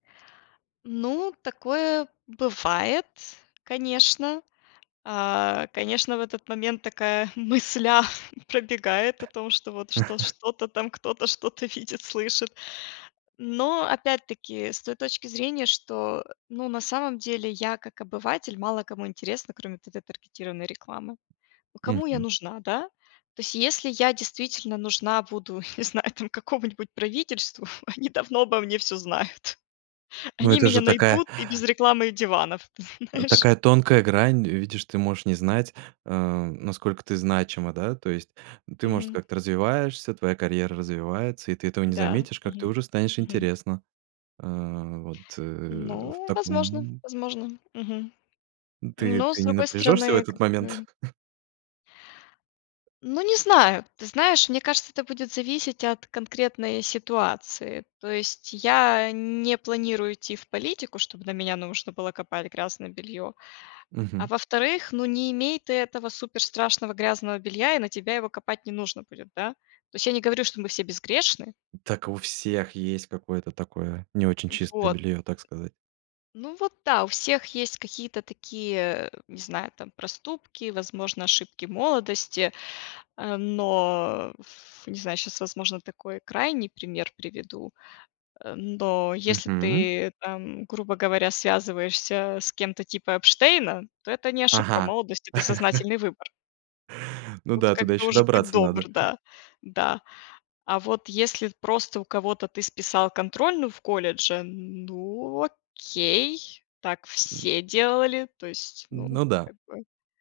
Ну, такое бывает, конечно. А, конечно, в этот момент такая мысля пробегает о том, что вот что что-то там кто-то что-то видит, слышит. Но опять-таки, с той точки зрения, что, ну, на самом деле я, как обыватель, мало кому интересна, кроме вот этой таргетированной рекламы, ну, кому я Мгм. нужна, да? То есть если я действительно нужна буду, не знаю там, какому-нибудь правительству, они давно обо мне всё знают, Ну, они это меня же такая найдут и без рекламы, и диванов, знаешь. такая тонкая грань, видишь, ты можешь не знать, э, насколько ты значима, да, то есть ты, может, Мгм. как-то развиваешься, твоя карьера развивается, и ты этого не Да, заметишь, как ты мгм, уже станешь мгм. интересна. А, вот, э, в Ну, возможно таком возможно. Мгм. Ты Но ты с не другой напряжешься в стороны этот как момент? бы Ну, не знаю, ты знаешь, мне кажется, это будет зависеть от конкретной ситуации, то есть я не планирую идти в политику, чтобы на меня нужно было копать грязное белье, а Мгм. во-вторых, ну, не имей ты этого супер страшного грязного белья, и на тебя его копать не нужно будет, да. То есть я не говорю, что мы все безгрешны. Так у всех есть какое-то такое не очень чистое Вот. белье, так сказать. Ну, вот да, у всех есть какие-то такие, не знаю там, проступки, возможно, ошибки молодости, э, но, в не знаю, щас, возможно, такой крайний пример приведу, э, но если Мгм. ты там, грубо говоря, связываешься с кем-то типа Эпштейна, то это не ошибка Ага. молодости, это сознательный выбор. Ну Тут да, туда как бы еще уж, будь добраться добр, надо. да, да. А вот если просто у кого-то ты списал контрольную в колледже, ну, окей, так все делали, то есть, ну, Ну да. как бы